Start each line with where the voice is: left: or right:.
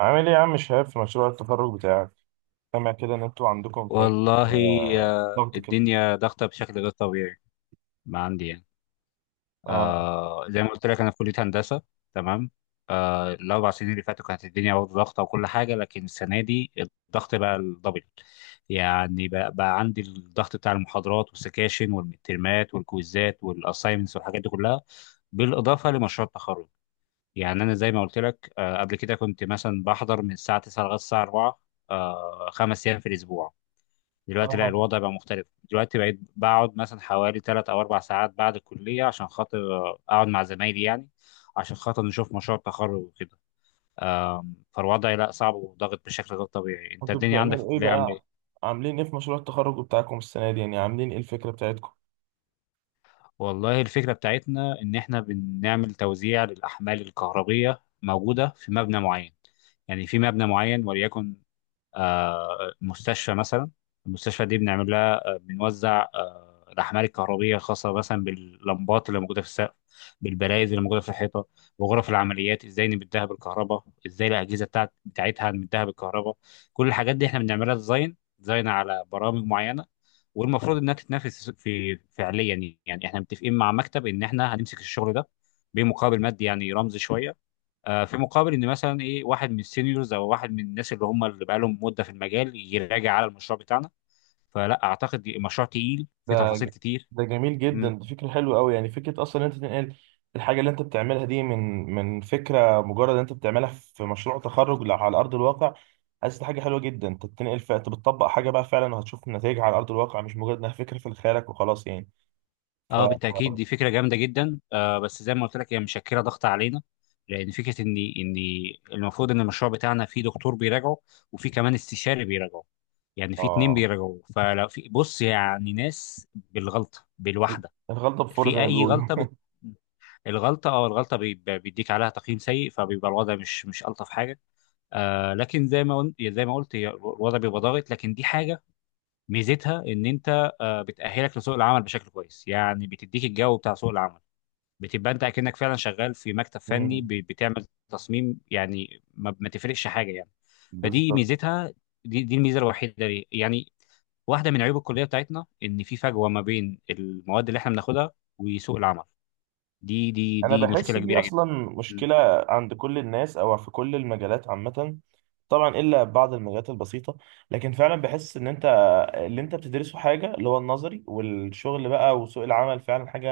right: عامل ايه يا عم شهاب في مشروع التخرج بتاعك؟ سامع كده ان انتوا عندكم شوية
left: والله
right: آه،
left: آه،
right: ضغط كده.
left: الدنيا ضغطة بشكل غير طبيعي. ما عندي يعني.
right: اه
left: زي ما قلت لك أنا في كلية هندسة. تمام. الأربع سنين اللي فاتوا كانت الدنيا برضه ضغطة وكل حاجة، لكن السنة دي الضغط بقى الدبل. يعني بقى عندي الضغط بتاع المحاضرات والسكاشن والمترمات والكويزات والأسايمنتس والحاجات دي كلها، بالإضافة لمشروع التخرج. يعني أنا زي ما قلت لك قبل كده كنت مثلا بحضر من الساعة 9 لغاية الساعة 4، خمس أيام في الأسبوع. دلوقتي لا،
right: اه
left: الوضع بقى مختلف. دلوقتي بقيت بقعد مثلا حوالي ثلاث او اربع ساعات بعد الكليه عشان خاطر، اقعد مع زمايلي يعني، عشان خاطر نشوف مشروع التخرج وكده. فالوضع لا صعب وضاغط بشكل غير طبيعي. انت
right: انتوا
left: الدنيا عندك في
right: بتعملوا ايه
left: الكليه عامله ايه؟
right: بقى؟ عاملين ايه في مشروع التخرج بتاعكم السنة دي؟ يعني عاملين ايه الفكرة بتاعتكم؟
left: والله الفكره بتاعتنا ان احنا بنعمل توزيع للاحمال الكهربيه موجوده في مبنى معين. يعني في مبنى معين، وليكن مستشفى مثلا. المستشفى دي بنعمل لها، بنوزع الأحمال الكهربية الخاصة مثلا باللمبات اللي موجودة في السقف، بالبرايز اللي موجودة في الحيطة، وغرف العمليات ازاي نمدها بالكهرباء، ازاي الأجهزة بتاعتها نمدها بالكهرباء. كل الحاجات دي احنا بنعملها ديزاين ديزاين على برامج معينة. والمفروض انها تتنافس في فعليا. يعني احنا متفقين مع مكتب ان احنا هنمسك الشغل ده بمقابل مادي، يعني رمزي شوية، في مقابل ان مثلا ايه واحد من السينيورز او واحد من الناس اللي هم اللي بقالهم مده في المجال يراجع على المشروع بتاعنا. فلا اعتقد مشروع تقيل في
right: ده
left: تفاصيل
right: ج-
left: كتير.
right: ده جميل جدا،
left: مم.
right: دي فكرة حلوة قوي، يعني فكرة اصلا ان انت تنقل الحاجة اللي انت بتعملها دي من فكرة مجرد إن انت بتعملها في مشروع تخرج لا على ارض الواقع. حاسس دي حاجة حلوة جدا، انت بتنقل انت بتطبق حاجة بقى فعلا وهتشوف نتائجها على ارض الواقع، مش مجرد انها فكرة في خيالك وخلاص يعني. ف
left: اه، بالتاكيد دي فكره جامده جدا. بس زي ما قلت لك هي مشكله ضغط علينا، لان فكره ان المفروض ان المشروع بتاعنا فيه دكتور بيراجعه، وفي كمان استشاري بيراجعه. يعني في اتنين
right: اه
left: بيراجعوا. فلو في بص يعني ناس بالغلطه بالواحده،
right: الغلطة بفور زي
left: في
right: ما
left: اي
right: بيقولوا
left: غلطه. الغلطة بيديك عليها تقييم سيء، فبيبقى الوضع مش ألطف حاجة. لكن زي ما قلت هي الوضع بيبقى ضاغط، لكن دي حاجة ميزتها إن أنت بتأهلك لسوق العمل بشكل كويس. يعني بتديك الجو بتاع سوق العمل. بتبقى أنت أكنك فعلا شغال في مكتب فني،
right: مم.
left: بتعمل تصميم. يعني ما تفرقش حاجة يعني. فدي
right: بالظبط.
left: ميزتها. دي الميزة الوحيدة ليه يعني. واحدة من عيوب الكلية بتاعتنا إن في فجوة ما بين المواد اللي إحنا بناخدها وسوق العمل. دي دي
right: انا
left: دي
right: بحس
left: مشكلة
right: دي
left: كبيرة
right: اصلا
left: جدا. مم.
right: مشكله عند كل الناس او في كل المجالات عامه، طبعا الا بعض المجالات البسيطه. لكن فعلا بحس ان انت اللي انت بتدرسه حاجه اللي هو النظري، والشغل بقى وسوق العمل فعلا حاجه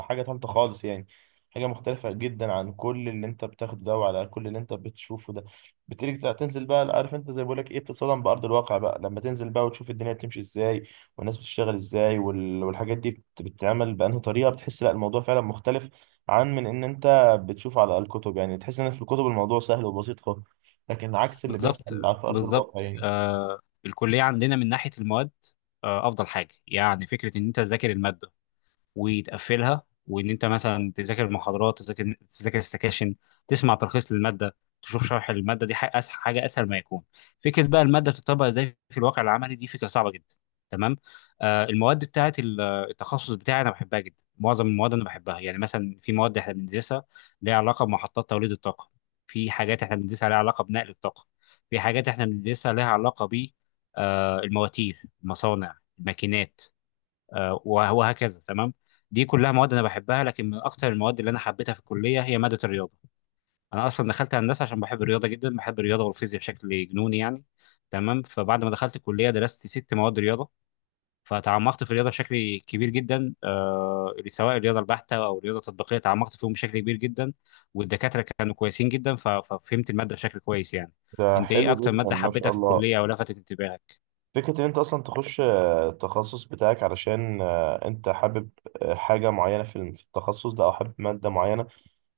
right: حاجه تالته خالص يعني، حاجه مختلفه جدا عن كل اللي انت بتاخده ده وعلى كل اللي انت بتشوفه ده. بتيجي تنزل بقى، عارف انت زي بقول لك ايه، بتتصدم بارض الواقع بقى لما تنزل بقى وتشوف الدنيا بتمشي ازاي والناس بتشتغل ازاي والحاجات دي بتتعمل بانهي طريقه، بتحس لا الموضوع فعلا مختلف عن من ان انت بتشوف على الكتب. يعني تحس ان في الكتب الموضوع سهل وبسيط خالص، لكن عكس اللي
left: بالظبط.
right: بيحصل على ارض
left: بالظبط.
right: الواقع يعني.
left: آه الكلية عندنا من ناحية المواد أفضل حاجة. يعني فكرة إن أنت تذاكر المادة وتقفلها، وان انت مثلا تذاكر المحاضرات، تذاكر السكاشن، تسمع تلخيص للماده، تشوف شرح الماده، دي حاجه اسهل، حاجه اسهل ما يكون. فكره بقى الماده بتطبق ازاي في الواقع العملي، دي فكره صعبه جدا. تمام. المواد بتاعه التخصص بتاعي انا بحبها جدا. معظم المواد انا بحبها. يعني مثلا في مواد احنا بندرسها ليها علاقه بمحطات توليد الطاقه، في حاجات احنا بندرسها ليها علاقه بنقل الطاقه، في حاجات احنا بندرسها ليها علاقه ب، المواتير، المصانع، الماكينات، وهكذا. تمام. دي كلها مواد انا بحبها، لكن من اكتر المواد اللي انا حبيتها في الكليه هي ماده الرياضه. انا اصلا دخلت هندسه عشان بحب الرياضه جدا. بحب الرياضه والفيزياء بشكل جنوني يعني. تمام. فبعد ما دخلت الكليه درست ست مواد رياضه، فتعمقت في الرياضه بشكل كبير جدا، سواء الرياضه البحته او الرياضه التطبيقيه، تعمقت فيهم بشكل كبير جدا. والدكاتره كانوا كويسين جدا، ففهمت الماده بشكل كويس يعني.
right: ده
left: انت ايه
right: حلو
left: اكتر
right: جدا
left: ماده
right: ما شاء
left: حبيتها في
right: الله.
left: الكليه او لفتت انتباهك؟
right: فكرة ان انت اصلا تخش التخصص بتاعك علشان انت حابب حاجة معينة في التخصص ده او حابب مادة معينة،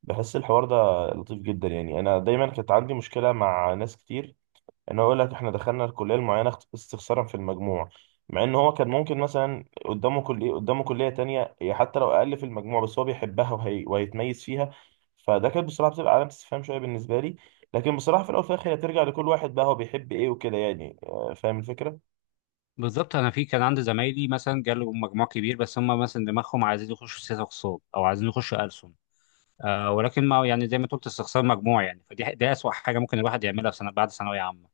right: بحس الحوار ده لطيف جدا يعني. انا دايما كانت عندي مشكلة مع ناس كتير، انا اقول لك احنا دخلنا الكليه المعينه استخسارا في المجموع، مع ان هو كان ممكن مثلا قدامه كليه قدامه كليه تانية هي حتى لو اقل في المجموع بس هو بيحبها وهيتميز فيها. فده كانت بصراحه بتبقى علامه استفهام شويه بالنسبه لي. لكن بصراحه في الاول وفي الاخر هي ترجع لكل واحد بقى هو بيحب ايه وكده يعني، فاهم الفكره.
left: بالظبط. انا في كان عندي زمايلي مثلا جاله مجموع كبير، بس هم مثلا دماغهم عايزين يخشوا سياسه اقتصاد او عايزين يخشوا ألسن، ولكن ما يعني زي ما قلت استخسار مجموع يعني. فدي، دي اسوأ حاجه ممكن الواحد يعملها في سنه بعد ثانويه عامه.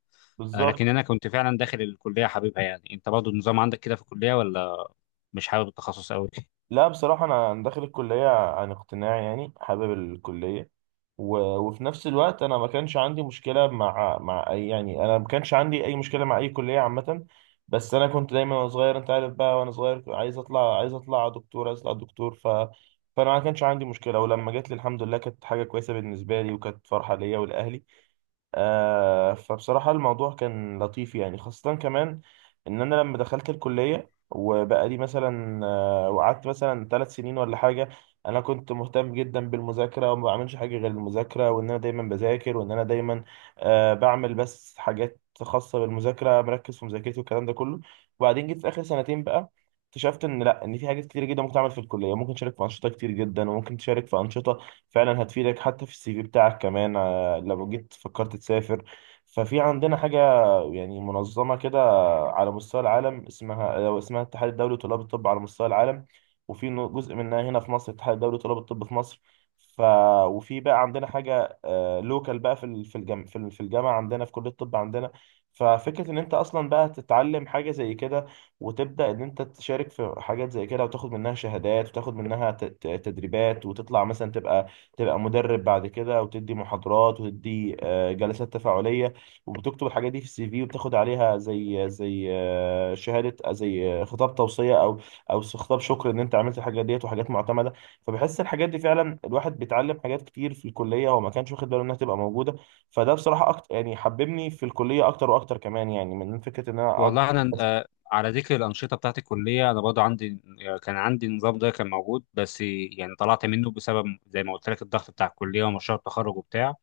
left: لكن
right: بالظبط.
left: انا كنت فعلا داخل الكليه حبيبها يعني. انت برضه النظام عندك كده في الكليه، ولا مش حابب التخصص قوي؟
right: لا بصراحه انا داخل الكليه عن اقتناع يعني، حابب الكليه. وفي نفس الوقت انا ما كانش عندي مشكله مع مع أي، يعني انا ما كانش عندي اي مشكله مع اي كليه عامه. بس انا كنت دايما وانا صغير، انت عارف بقى وانا صغير كنت عايز اطلع، عايز اطلع دكتور، عايز اطلع دكتور. فانا ما كانش عندي مشكله، ولما جات لي الحمد لله كانت حاجه كويسه بالنسبه لي وكانت فرحه ليا ولاهلي. آه فبصراحة الموضوع كان لطيف يعني، خاصة كمان إن أنا لما دخلت الكلية وبقى لي مثلا آه وقعدت مثلا ثلاث سنين ولا حاجة، أنا كنت مهتم جدا بالمذاكرة، وما بعملش حاجة غير المذاكرة، وإن أنا دايما بذاكر، وإن أنا دايما آه بعمل بس حاجات خاصة بالمذاكرة، مركز في مذاكرتي والكلام ده كله. وبعدين جيت في آخر سنتين بقى اكتشفت ان لا، ان في حاجات كتير جدا ممكن تعمل في الكليه، ممكن تشارك في انشطه كتير جدا، وممكن تشارك في انشطه فعلا هتفيدك حتى في السي في بتاعك كمان لو جيت فكرت تسافر. ففي عندنا حاجة يعني منظمة كده على مستوى العالم اسمها الاتحاد الدولي لطلاب الطب على مستوى العالم، جزء منها هنا في مصر، الاتحاد الدولي لطلاب الطب في مصر. ف وفي بقى عندنا حاجة لوكال بقى في الجامعة، في الجامعة عندنا في كلية الطب عندنا. ففكرة إن أنت أصلا بقى تتعلم حاجة زي كده، وتبدأ إن أنت تشارك في حاجات زي كده وتاخد منها شهادات وتاخد منها تدريبات، وتطلع مثلا تبقى مدرب بعد كده وتدي محاضرات وتدي جلسات تفاعلية، وبتكتب الحاجات دي في السي في وبتاخد عليها زي شهادة، زي خطاب توصية أو أو خطاب شكر إن أنت عملت الحاجات ديت، وحاجات معتمدة. فبحس الحاجات دي فعلا الواحد بيتعلم حاجات كتير في الكلية وما كانش واخد باله إنها تبقى موجودة. فده بصراحة أكتر يعني حببني في الكلية أكتر وأكتر كمان، يعني من فكرة إن أنا أقعد.
left: والله انا، على ذكر الانشطه بتاعت الكليه انا برضه عندي، كان عندي النظام ده كان موجود، بس يعني طلعت منه بسبب زي ما قلت لك الضغط بتاع الكليه ومشروع التخرج وبتاع.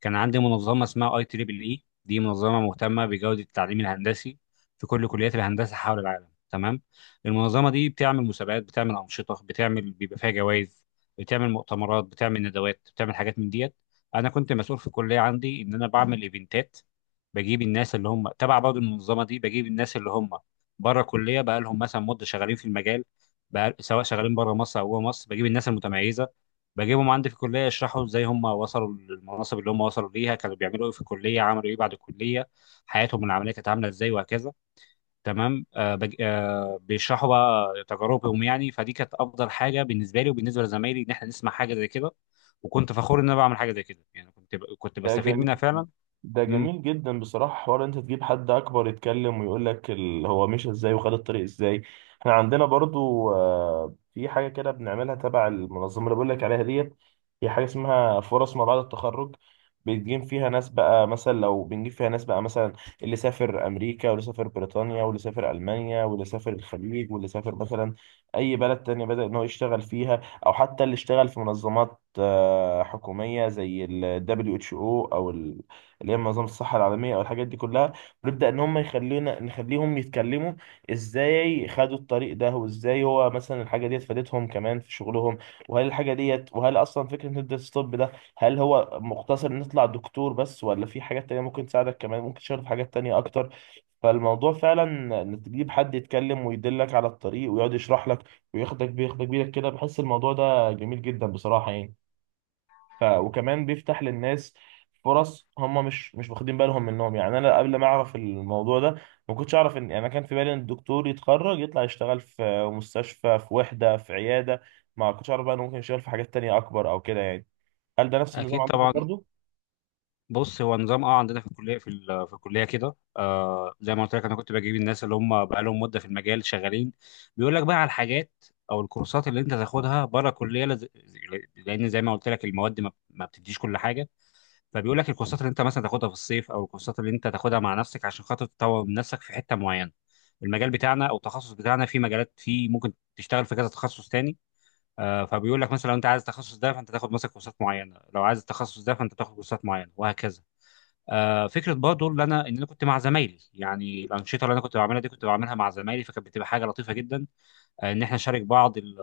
left: كان عندي منظمه اسمها اي تريبل اي، دي منظمه مهتمه بجوده التعليم الهندسي في كل كليات الهندسه حول العالم. تمام. المنظمه دي بتعمل مسابقات، بتعمل انشطه، بتعمل بيبقى فيها جوائز، بتعمل مؤتمرات، بتعمل ندوات، بتعمل حاجات من ديت. انا كنت مسؤول في الكليه عندي ان انا بعمل ايفنتات، بجيب الناس اللي هم تبع برضه المنظمه دي، بجيب الناس اللي هم بره كليه بقى لهم مثلا مده شغالين في المجال، بقى سواء شغالين بره مصر او جوه مصر، بجيب الناس المتميزه، بجيبهم عندي في الكليه يشرحوا ازاي هم وصلوا للمناصب اللي هم وصلوا ليها، كانوا بيعملوا ايه في الكليه، عملوا ايه بعد الكليه، حياتهم العمليه كانت عامله ازاي، وهكذا. تمام. آه بج... آه بيشرحوا بقى تجاربهم يعني. فدي كانت افضل حاجه بالنسبه لي وبالنسبه لزمايلي ان احنا نسمع حاجه زي كده. وكنت فخور ان انا بعمل حاجه زي كده يعني. كنت
right: ده
left: بستفيد منها
right: جميل
left: فعلا.
right: ده
left: امم.
right: جميل جدا بصراحة، حوار انت تجيب حد اكبر يتكلم ويقول لك هو مشى ازاي وخد الطريق ازاي. احنا عندنا برضو في حاجة كده بنعملها تبع المنظمة اللي بقول لك عليها ديت، هي حاجة اسمها فرص ما بعد التخرج، بنجيب فيها ناس بقى مثلا، لو بنجيب فيها ناس بقى مثلا اللي سافر امريكا واللي سافر بريطانيا واللي سافر المانيا واللي سافر الخليج واللي سافر مثلا اي بلد تانية بدأ ان هو يشتغل فيها، او حتى اللي اشتغل في منظمات حكوميه زي ال WHO اللي هي منظمه الصحه العالميه او الحاجات دي كلها. ونبدا ان هم يخلونا نخليهم يتكلموا ازاي خدوا الطريق ده، وازاي هو مثلا الحاجه ديت فادتهم كمان في شغلهم، وهل الحاجه ديت وهل اصلا فكره هندسه الطب ده، هل هو مقتصر ان تطلع دكتور بس ولا في حاجات تانية ممكن تساعدك كمان، ممكن تشتغل في حاجات تانية اكتر. فالموضوع فعلا ان تجيب حد يتكلم ويدلك على الطريق ويقعد يشرح لك وياخدك، بياخدك بيدك كده، بحس الموضوع ده جميل جدا بصراحة يعني. وكمان بيفتح للناس فرص هم مش واخدين بالهم منهم، يعني انا قبل ما اعرف الموضوع ده ما كنتش اعرف ان، يعني انا كان في بالي ان الدكتور يتخرج يطلع يشتغل في مستشفى في وحدة في عيادة، ما كنتش اعرف بقى انه ممكن يشتغل في حاجات تانية اكبر او كده يعني. هل ده نفس النظام
left: اكيد
right: عندكم
left: طبعا.
right: برضو؟
left: بص، هو نظام عندنا في الكليه، في الكليه كده، زي ما قلت لك انا كنت بجيب الناس اللي هم بقى لهم مده في المجال شغالين، بيقول لك بقى على الحاجات او الكورسات اللي انت تاخدها بره الكليه، لان زي ما قلت لك المواد ما بتديش كل حاجه. فبيقول لك الكورسات اللي انت مثلا تاخدها في الصيف او الكورسات اللي انت تاخدها مع نفسك عشان خاطر تطور من نفسك في حته معينه. المجال بتاعنا او التخصص بتاعنا في مجالات، في ممكن تشتغل في كذا تخصص تاني. فبيقول لك مثلا لو انت عايز التخصص ده فانت تاخد مثلا كورسات معينه، لو عايز التخصص ده فانت تاخد كورسات معينه، وهكذا. فكره برضه اللي انا ان انا كنت مع زمايلي. يعني الانشطه اللي انا كنت بعملها دي كنت بعملها مع زمايلي، فكانت بتبقى حاجه لطيفه جدا. ان احنا نشارك بعض ال-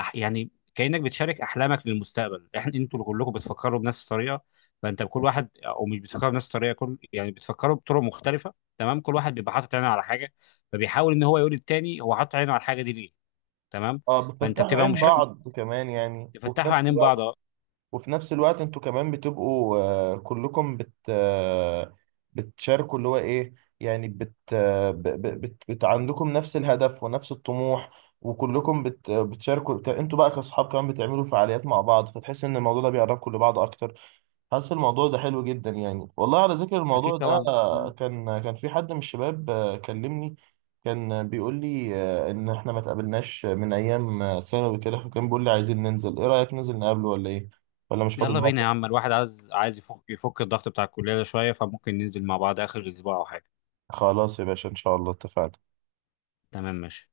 left: أح- يعني كانك بتشارك احلامك للمستقبل. انتوا كلكم بتفكروا بنفس الطريقه. فانت بكل واحد، او مش بتفكروا بنفس الطريقه، كل يعني بتفكروا بطرق مختلفه. تمام. كل واحد بيبقى حاطط عينه على حاجه، فبيحاول ان هو يقول للتاني هو حاطط عينه على الحاجه دي ليه. تمام.
right: اه
left: فانت
right: بتفتحوا
left: بتبقى
right: عين
left: مشارك،
right: بعض كمان يعني، وفي
left: بتفتحوا
right: نفس
left: عينين بعض.
right: الوقت.
left: أه.
right: وفي نفس الوقت انتوا كمان بتبقوا كلكم بت آه، بتشاركوا اللي هو ايه، يعني بت, آه، ب- ب- بت, بت عندكم نفس الهدف ونفس الطموح، وكلكم بت آه، بتشاركوا انتوا بقى كاصحاب كمان بتعملوا فعاليات مع بعض فتحس ان الموضوع ده بيقربكم لبعض اكتر. حاسس الموضوع ده حلو جدا يعني. والله على ذكر الموضوع
left: اكيد
right: ده
left: طبعا.
right: كان في حد من الشباب كلمني، كان بيقول لي ان احنا ما اتقابلناش من ايام ثانوي كده، فكان بيقول لي عايزين ننزل ايه رأيك ننزل نقابله ولا ايه، ولا مش فاضي
left: يلا بينا
right: النهارده.
left: يا عم. الواحد عايز يفك الضغط بتاع الكلية ده شوية. فممكن ننزل مع بعض آخر أسبوع أو حاجة.
right: خلاص يا باشا ان شاء الله اتفقنا.
left: تمام، ماشي.